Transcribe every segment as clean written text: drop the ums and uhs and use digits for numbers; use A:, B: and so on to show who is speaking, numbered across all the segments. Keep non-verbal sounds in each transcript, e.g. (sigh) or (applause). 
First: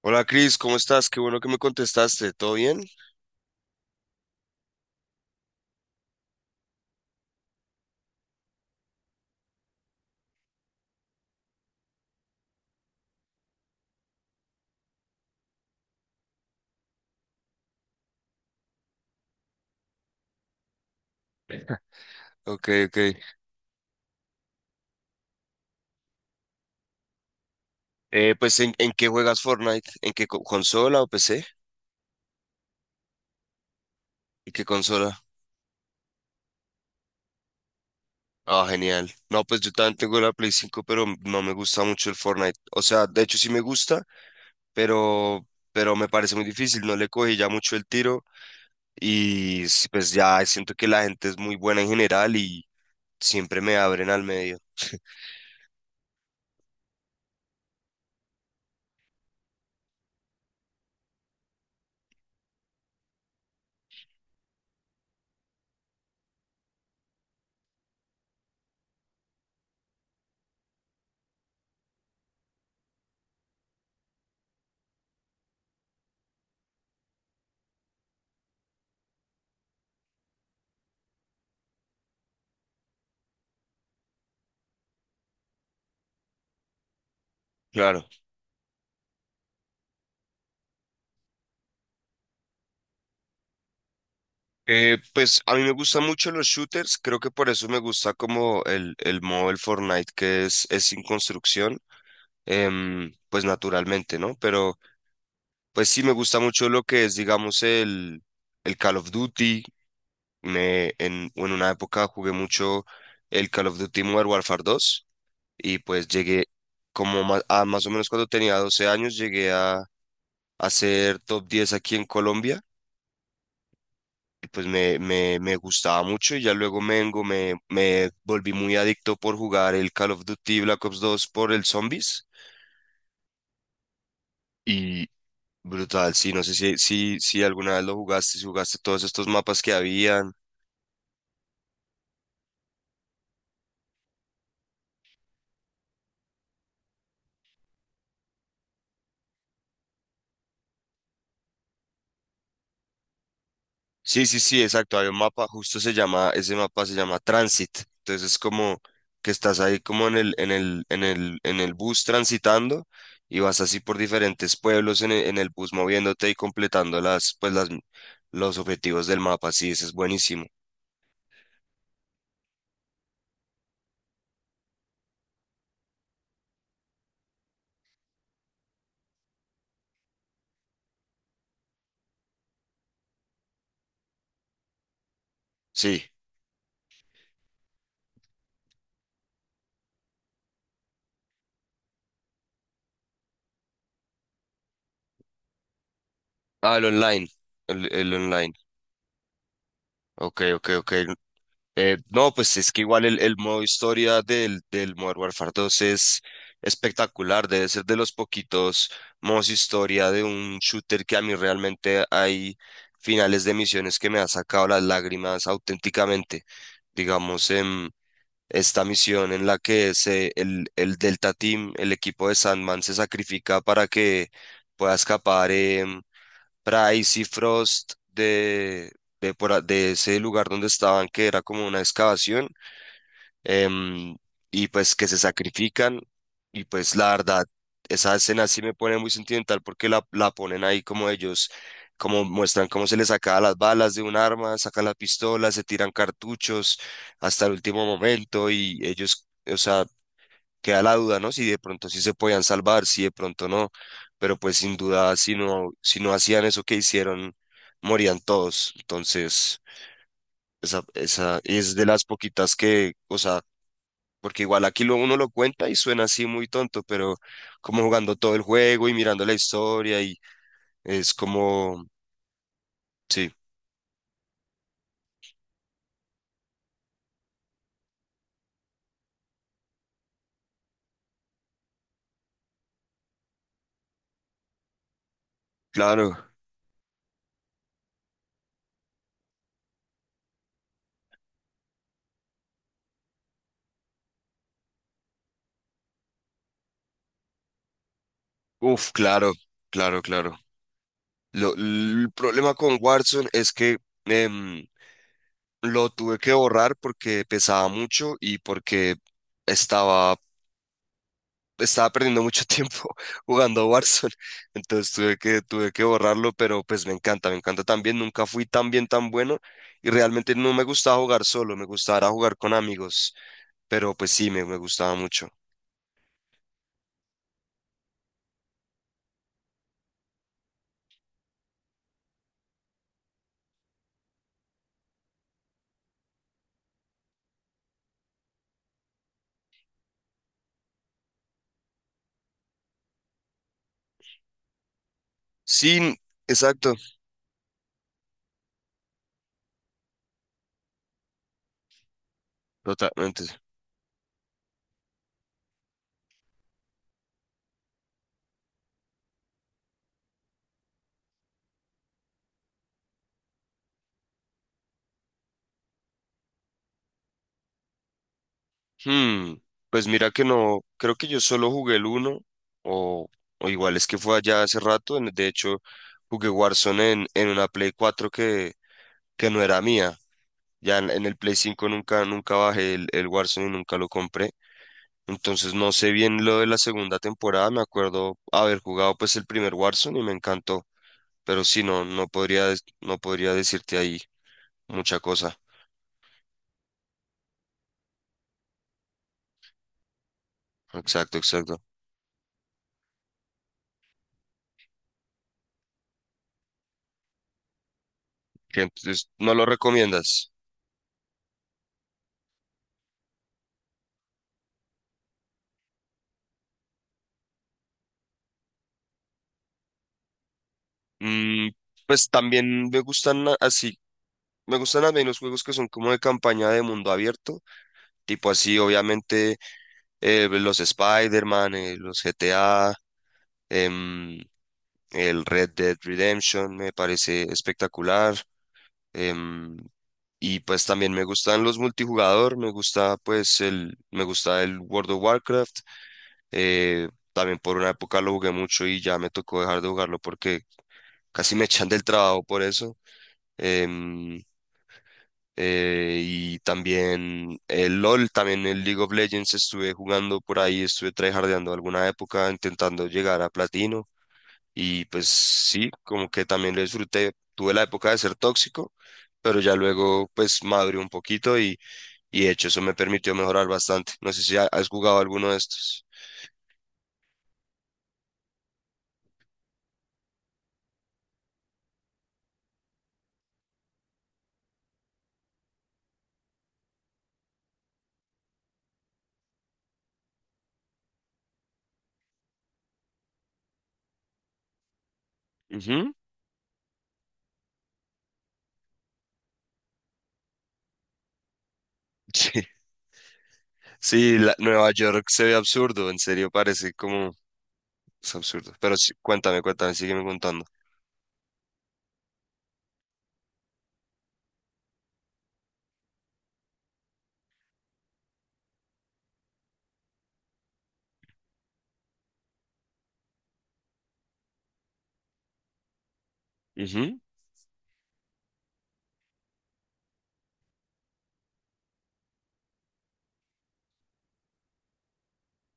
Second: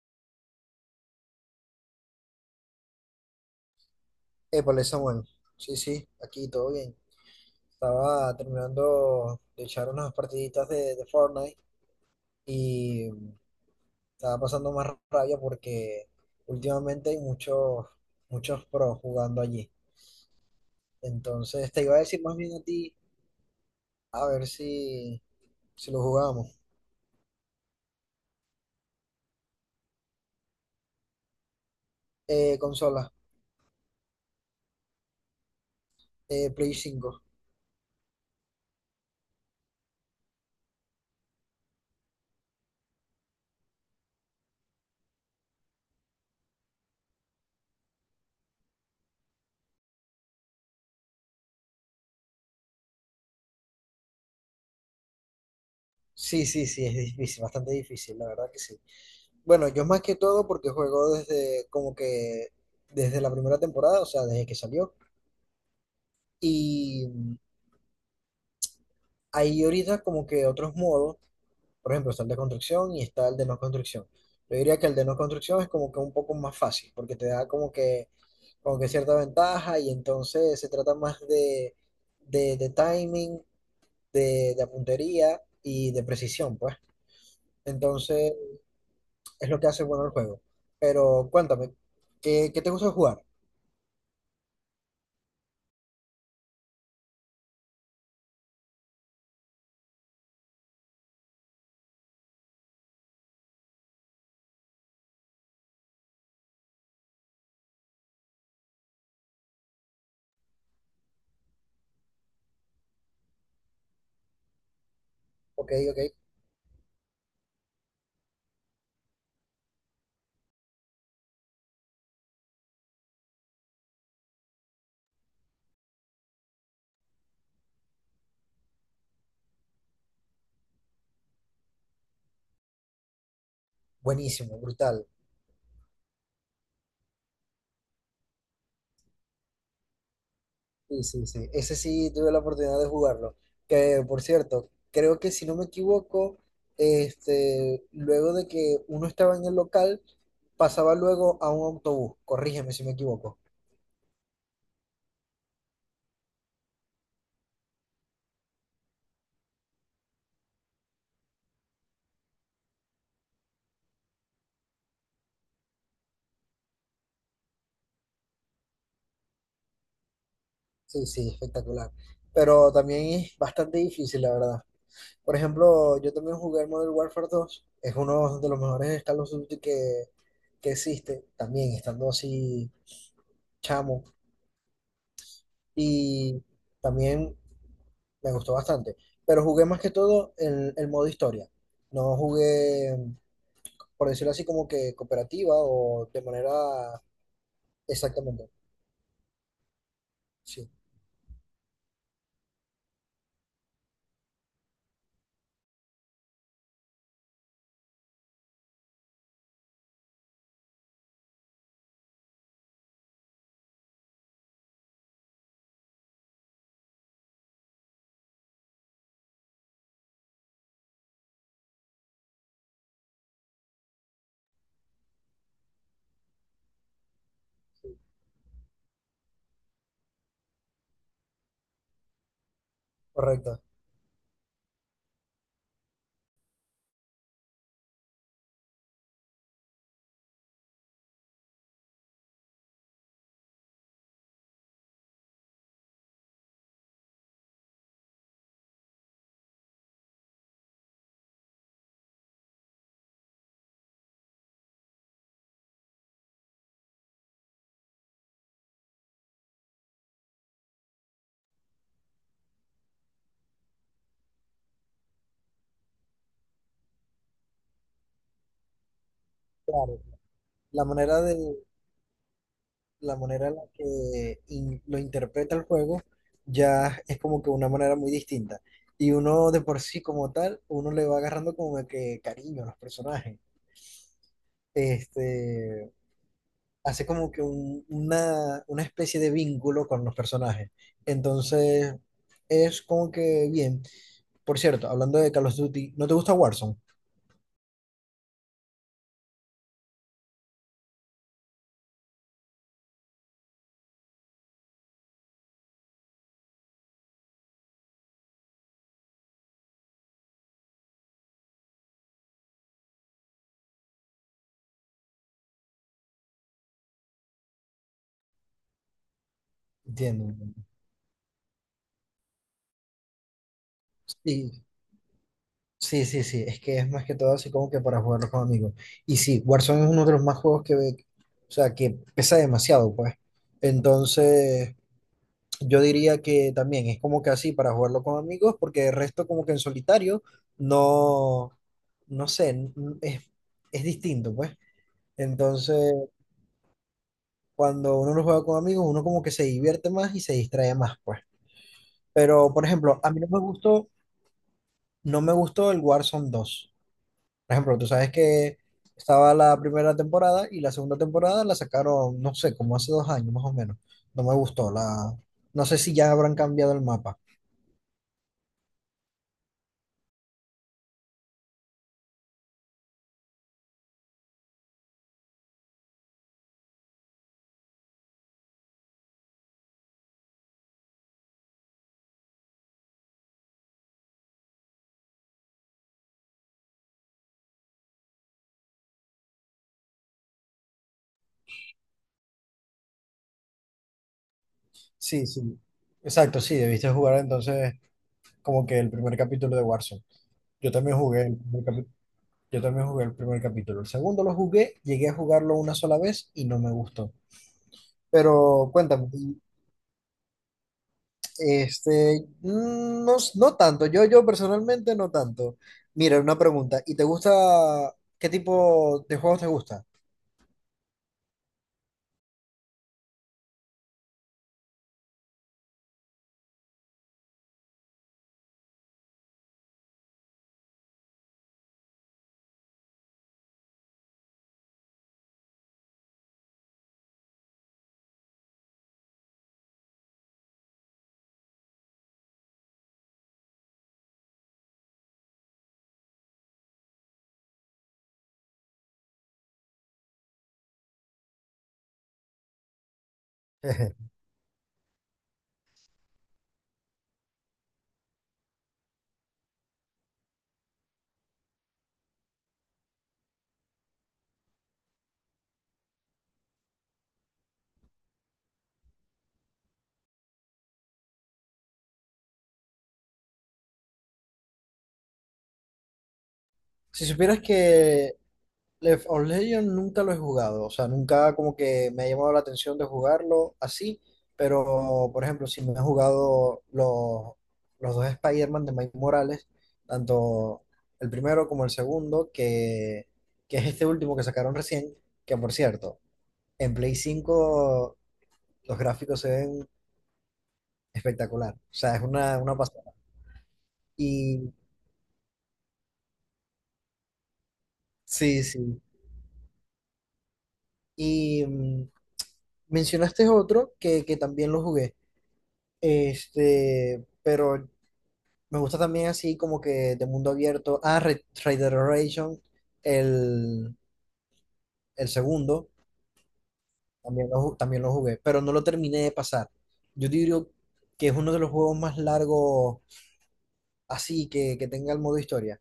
A: Hola Cris, ¿cómo estás? Qué bueno que me contestaste. ¿Todo bien?
B: Épale, Samuel. Sí, sí, aquí todo bien. Estaba terminando de echar unas partiditas de Fortnite y estaba pasando más rabia porque últimamente hay muchos pros jugando allí. Entonces te iba a decir más bien a
A: Ok,
B: ti,
A: ok.
B: a ver si lo jugamos.
A: ¿En qué juegas Fortnite? ¿En qué consola o PC?
B: Consola,
A: ¿Y qué consola?
B: Play 5.
A: Ah, genial. No, pues yo también tengo la Play 5, pero no me gusta mucho el Fortnite. O sea, de hecho sí me gusta, pero, pero me parece muy difícil. No le cogí ya mucho el tiro y pues ya siento que la gente es muy buena en general y siempre me abren al medio.
B: Sí, sí, sí, es difícil, bastante difícil, la verdad que sí. Bueno, yo más que todo porque juego desde como que desde la primera temporada, o sea, desde que salió. Y mm, Hay ahorita como que otros modos, por ejemplo, está el de construcción y está el de no construcción. Yo diría que el de no construcción es como que un poco más fácil, porque te da como que cierta ventaja y entonces se trata más de timing, de puntería y de precisión, pues.
A: Claro.
B: Entonces es lo que hace bueno el juego. Pero cuéntame, ¿ qué te gusta jugar?
A: Pues a mí me gustan mucho los shooters, creo que por eso me gusta como el modo del Fortnite que es sin construcción, pues naturalmente, ¿no? Pero pues sí me gusta mucho lo que es, digamos, el Call of Duty. En una época jugué mucho el Call of Duty Modern Warfare 2,
B: Ok,
A: y
B: ok,
A: pues llegué como más o menos cuando tenía 12 años, llegué a ser top 10 aquí en Colombia, y pues me gustaba mucho, y ya luego me volví muy adicto por jugar el Call of Duty Black Ops 2 por el Zombies,
B: buenísimo,
A: y
B: brutal.
A: brutal, sí, no sé si alguna vez lo jugaste, si jugaste todos estos mapas que había.
B: Sí, sí, sí. Ese sí tuve la oportunidad de jugarlo. Que por cierto, creo que si no me equivoco, este, luego de que uno estaba en el local, pasaba luego a un autobús. Corrígeme si me equivoco.
A: Sí, sí, sí, exacto. Hay un mapa, justo se llama, ese mapa se llama Transit. Entonces es como que estás ahí como en en el bus transitando, y vas así por diferentes pueblos en en el bus moviéndote y completando las, los objetivos del mapa. Sí, ese es buenísimo.
B: Sí, sí, espectacular. Pero también es bastante difícil, la verdad. Por ejemplo, yo también jugué el Modern Warfare dos. Es uno de los mejores Call of Duty que existe. También estando así chamo.
A: Sí.
B: Y también me gustó bastante. Pero jugué más que todo el modo historia. No jugué, por decirlo así, como que cooperativa o de
A: Ah, el
B: manera
A: online. El
B: exactamente.
A: online. Ok, ok,
B: Sí,
A: ok. No, pues es que igual el modo historia del Modern Warfare 2 es espectacular, debe ser de los poquitos modos historia de un shooter que a mí realmente hay finales de misiones que me han sacado las lágrimas auténticamente. Digamos, en esta misión en la que el Delta Team, el equipo de Sandman, se sacrifica para que pueda escapar. Price y Frost de ese lugar donde estaban, que era como una excavación,
B: correcto.
A: em, y pues que se sacrifican. Y pues la verdad, esa escena sí me pone muy sentimental porque la ponen ahí como ellos, como muestran cómo se les saca las balas de un arma, sacan las pistolas, se tiran cartuchos hasta el último momento y ellos, o sea, queda la duda, ¿no? Si de pronto sí se podían salvar, si de pronto no, pero pues sin duda, si no, si no hacían eso que hicieron, morían todos. Entonces, esa es de las poquitas que, o sea, porque igual aquí lo, uno lo cuenta y suena así muy tonto, pero como jugando todo el juego y mirando la
B: Claro.
A: historia y
B: La
A: es
B: manera de,
A: como,
B: la
A: sí,
B: manera en la que lo interpreta el juego ya es como que una manera muy distinta. Y uno de por sí como tal, uno le va agarrando como que cariño a los personajes. Este,
A: claro,
B: hace como que una especie de vínculo con los personajes. Entonces, es como que bien. Por cierto, hablando de Call of Duty, ¿no te gusta Warzone?
A: uf, claro, claro, claro. El problema con Warzone es que... em, Lo tuve que borrar porque pesaba mucho y porque estaba, estaba perdiendo mucho (laughs) tiempo jugando a Warzone. Entonces tuve que borrarlo, pero pues me encanta también. Nunca fui tan bien, tan bueno, y
B: Entiendo,
A: realmente no me
B: entiendo.
A: gustaba jugar solo, me gustaba era jugar con amigos, pero pues sí, me
B: Sí,
A: gustaba mucho.
B: sí, sí, sí. Es que es más que todo así como que para jugarlo con amigos. Y sí, Warzone es uno de los más juegos o sea, que pesa demasiado, pues. Entonces, yo diría que también es como que así para jugarlo con amigos, porque el resto como que en solitario, no, no sé, es, es distinto, pues. Entonces,
A: Sí, exacto,
B: cuando uno lo juega con amigos, uno como que se divierte más y se distrae más, pues. Pero, por ejemplo, a mí
A: totalmente.
B: no me gustó el Warzone dos. Por ejemplo, tú sabes que estaba la primera temporada y la segunda temporada la sacaron, no sé, como hace dos años más o menos. No me gustó la... No sé si ya habrán cambiado el mapa.
A: Hmm, pues mira que no, creo que yo solo jugué el uno o, o igual es que fue allá hace rato, de hecho jugué Warzone en una Play 4 que no era mía, ya en el Play 5 nunca, nunca bajé el Warzone y nunca lo compré, entonces no sé bien lo de la segunda temporada, me acuerdo haber jugado pues el primer Warzone y me encantó, pero sí, no, no podría, no podría decirte ahí mucha
B: Sí,
A: cosa,
B: sí. Exacto, sí, debiste jugar entonces como que el primer capítulo de Warzone. Yo también
A: exacto,
B: jugué el primer
A: exacto,
B: capítulo. Yo también jugué el primer capítulo. El segundo lo jugué, llegué a jugarlo una sola vez y no me gustó.
A: que
B: Pero cuéntame,
A: entonces no
B: y,
A: lo recomiendas.
B: no, no tanto, yo personalmente no tanto. Mira, una pregunta, ¿y te gusta, qué tipo de juegos te gusta?
A: Mm, pues también me gustan así, me gustan también los juegos que son como de campaña de mundo abierto, tipo así, obviamente, los Spider-Man, los GTA, em, el Red Dead Redemption me parece espectacular. em, y pues también me gustan los multijugador, me gusta pues el, me gusta el World of Warcraft. eh, También por una época lo jugué mucho y ya me tocó dejar de jugarlo porque casi me echan del trabajo por eso.
B: (laughs)
A: Em, y también el LOL, también el League of Legends estuve jugando por ahí, estuve tryhardeando alguna época intentando llegar a platino, y pues sí, como que también lo disfruté. Tuve la época de ser tóxico, pero ya luego pues maduré un poquito y de hecho eso me permitió mejorar bastante. No sé si has jugado alguno de estos.
B: Si supieras que Left 4 Legend nunca lo he jugado, o sea, nunca como que me ha llamado la atención de jugarlo así, pero por ejemplo, si me he jugado los dos Spider-Man de Mike Morales, tanto el primero como el segundo, que es este último que sacaron recién, que por
A: Ujú.
B: cierto,
A: (laughs)
B: en Play cinco los gráficos se ven espectacular, o sea, es
A: Sí,
B: una pasada.
A: sí,
B: Y
A: Nueva York se ve absurdo, en serio parece como es
B: sí,
A: absurdo.
B: sí.
A: Pero sí, cuéntame, cuéntame, sígueme contando.
B: Y mm, mencionaste otro que también lo jugué. Este, pero me gusta también así como que de mundo abierto. Ah, Red Dead Redemption, el, el segundo,
A: Ujú.
B: también también lo jugué, pero no lo terminé de pasar. Yo diría que es uno de los juegos más largos así que tenga el modo historia.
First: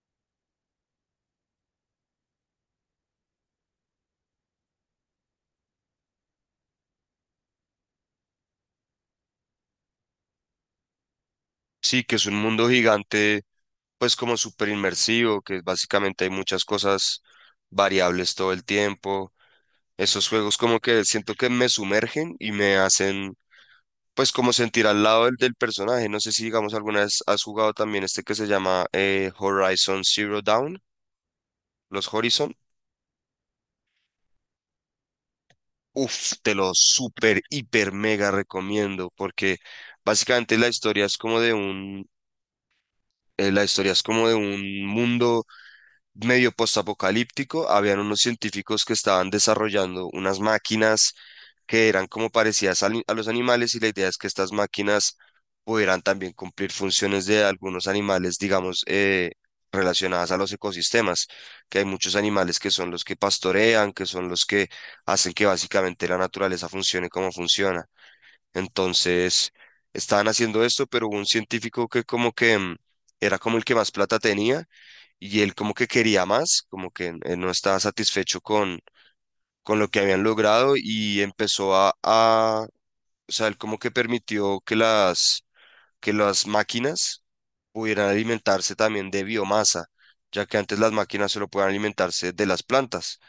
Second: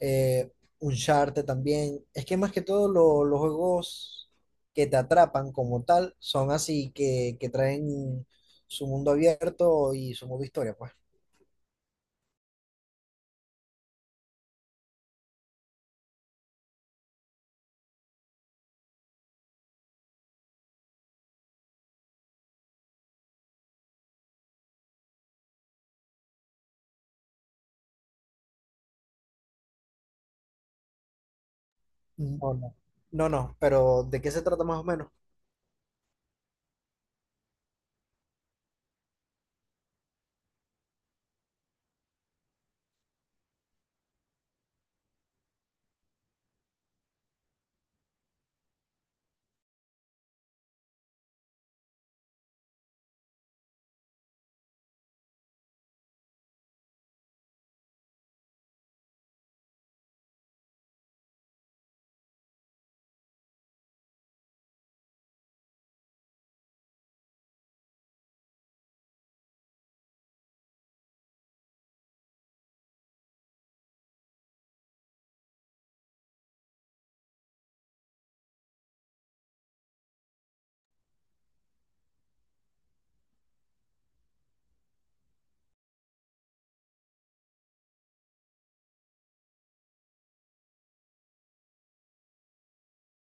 B: Eh, Uncharted también. Es que más que todo los juegos que te atrapan como tal son así que traen su mundo abierto y su modo historia, pues.
A: Sí, que es un mundo gigante pues como súper inmersivo, que básicamente hay muchas cosas variables todo el tiempo. Esos juegos como que siento que me sumergen y me hacen pues como sentir al lado del personaje. No sé si digamos alguna vez has jugado también este que se llama Horizon Zero Dawn, los
B: Mm,
A: Horizon.
B: ¿no? No, no, pero ¿de qué se trata más o menos?
A: Uf, te lo súper, hiper, mega recomiendo porque básicamente la historia es como de un, la historia es como de un mundo medio postapocalíptico, habían unos científicos que estaban desarrollando unas máquinas que eran como parecidas a los animales, y la idea es que estas máquinas pudieran también cumplir funciones de algunos animales, digamos, relacionadas a los ecosistemas, que hay muchos animales que son los que pastorean, que son los que hacen que básicamente la naturaleza funcione como funciona. Entonces, estaban haciendo esto, pero hubo un científico que como que era como el que más plata tenía, y él como que quería más, como que él no estaba satisfecho con lo que habían logrado y empezó a, o sea, él como que permitió que que las máquinas pudieran alimentarse también de biomasa, ya que antes las máquinas solo podían alimentarse de las plantas.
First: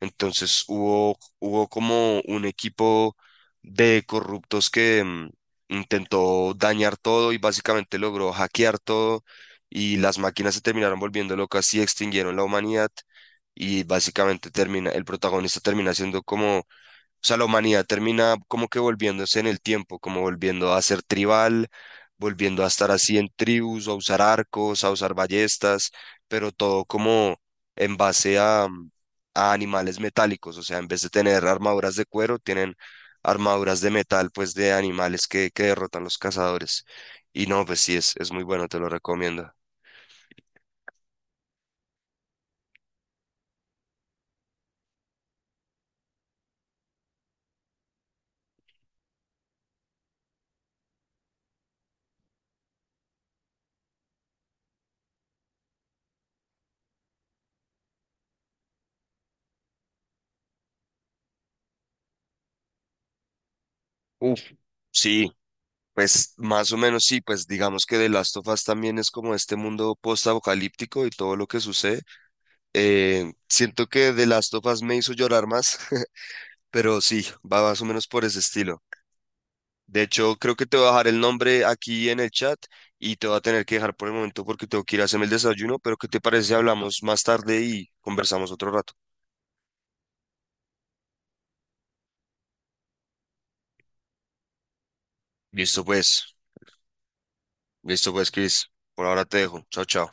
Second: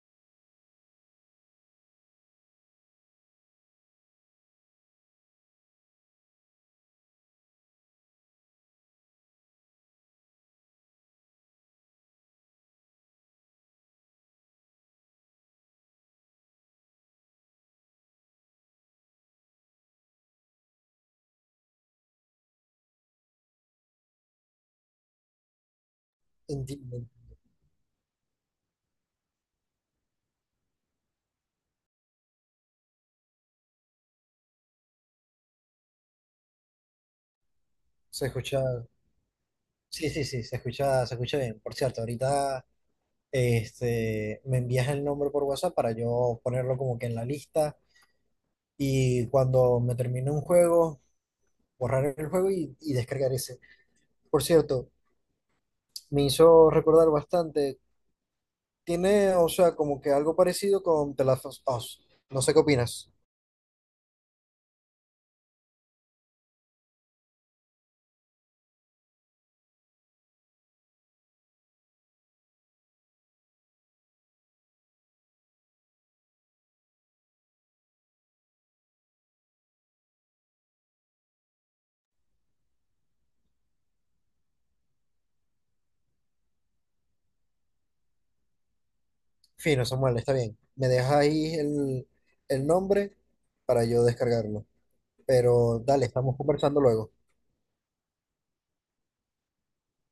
A: Entonces hubo como un equipo de corruptos que intentó dañar todo y básicamente logró hackear todo, y las máquinas se terminaron volviendo locas y extinguieron la humanidad, y básicamente termina, el protagonista termina siendo como o sea, la humanidad termina como que volviéndose en el tiempo, como volviendo a ser tribal, volviendo a estar así en tribus, a usar arcos, a usar ballestas, pero
B: Enti-
A: todo como en base a animales metálicos. O sea, en vez de tener armaduras de cuero, tienen armaduras de metal, pues de animales que derrotan los cazadores. Y no, pues sí,
B: Se
A: es muy
B: escucha,
A: bueno, te lo recomiendo.
B: sí, sí, sí, se escucha bien. Por cierto, ahorita este, me envías el nombre por WhatsApp para yo ponerlo como que en la lista y cuando me termine un juego, borrar el juego y descargar ese. Por cierto, me hizo recordar bastante. Tiene, o sea, como que algo parecido con The Last of Us. No sé qué opinas.
A: Uf. Sí, pues más o menos sí, pues digamos que The Last of Us también es como este mundo post-apocalíptico y todo lo que sucede. Siento que The Last of Us me hizo llorar más, (laughs) pero sí, va más o menos por ese estilo. De hecho, creo que te voy a dejar el nombre aquí en el chat y te voy a tener que dejar por el momento porque tengo que ir a hacerme el desayuno, pero ¿qué te parece si hablamos más tarde y conversamos otro rato?
B: Fino, Samuel, está bien. Me dejas ahí el nombre para yo descargarlo. Pero
A: Listo
B: dale,
A: pues,
B: estamos conversando luego.
A: listo pues, Chris. Por ahora te dejo. Chao, chao.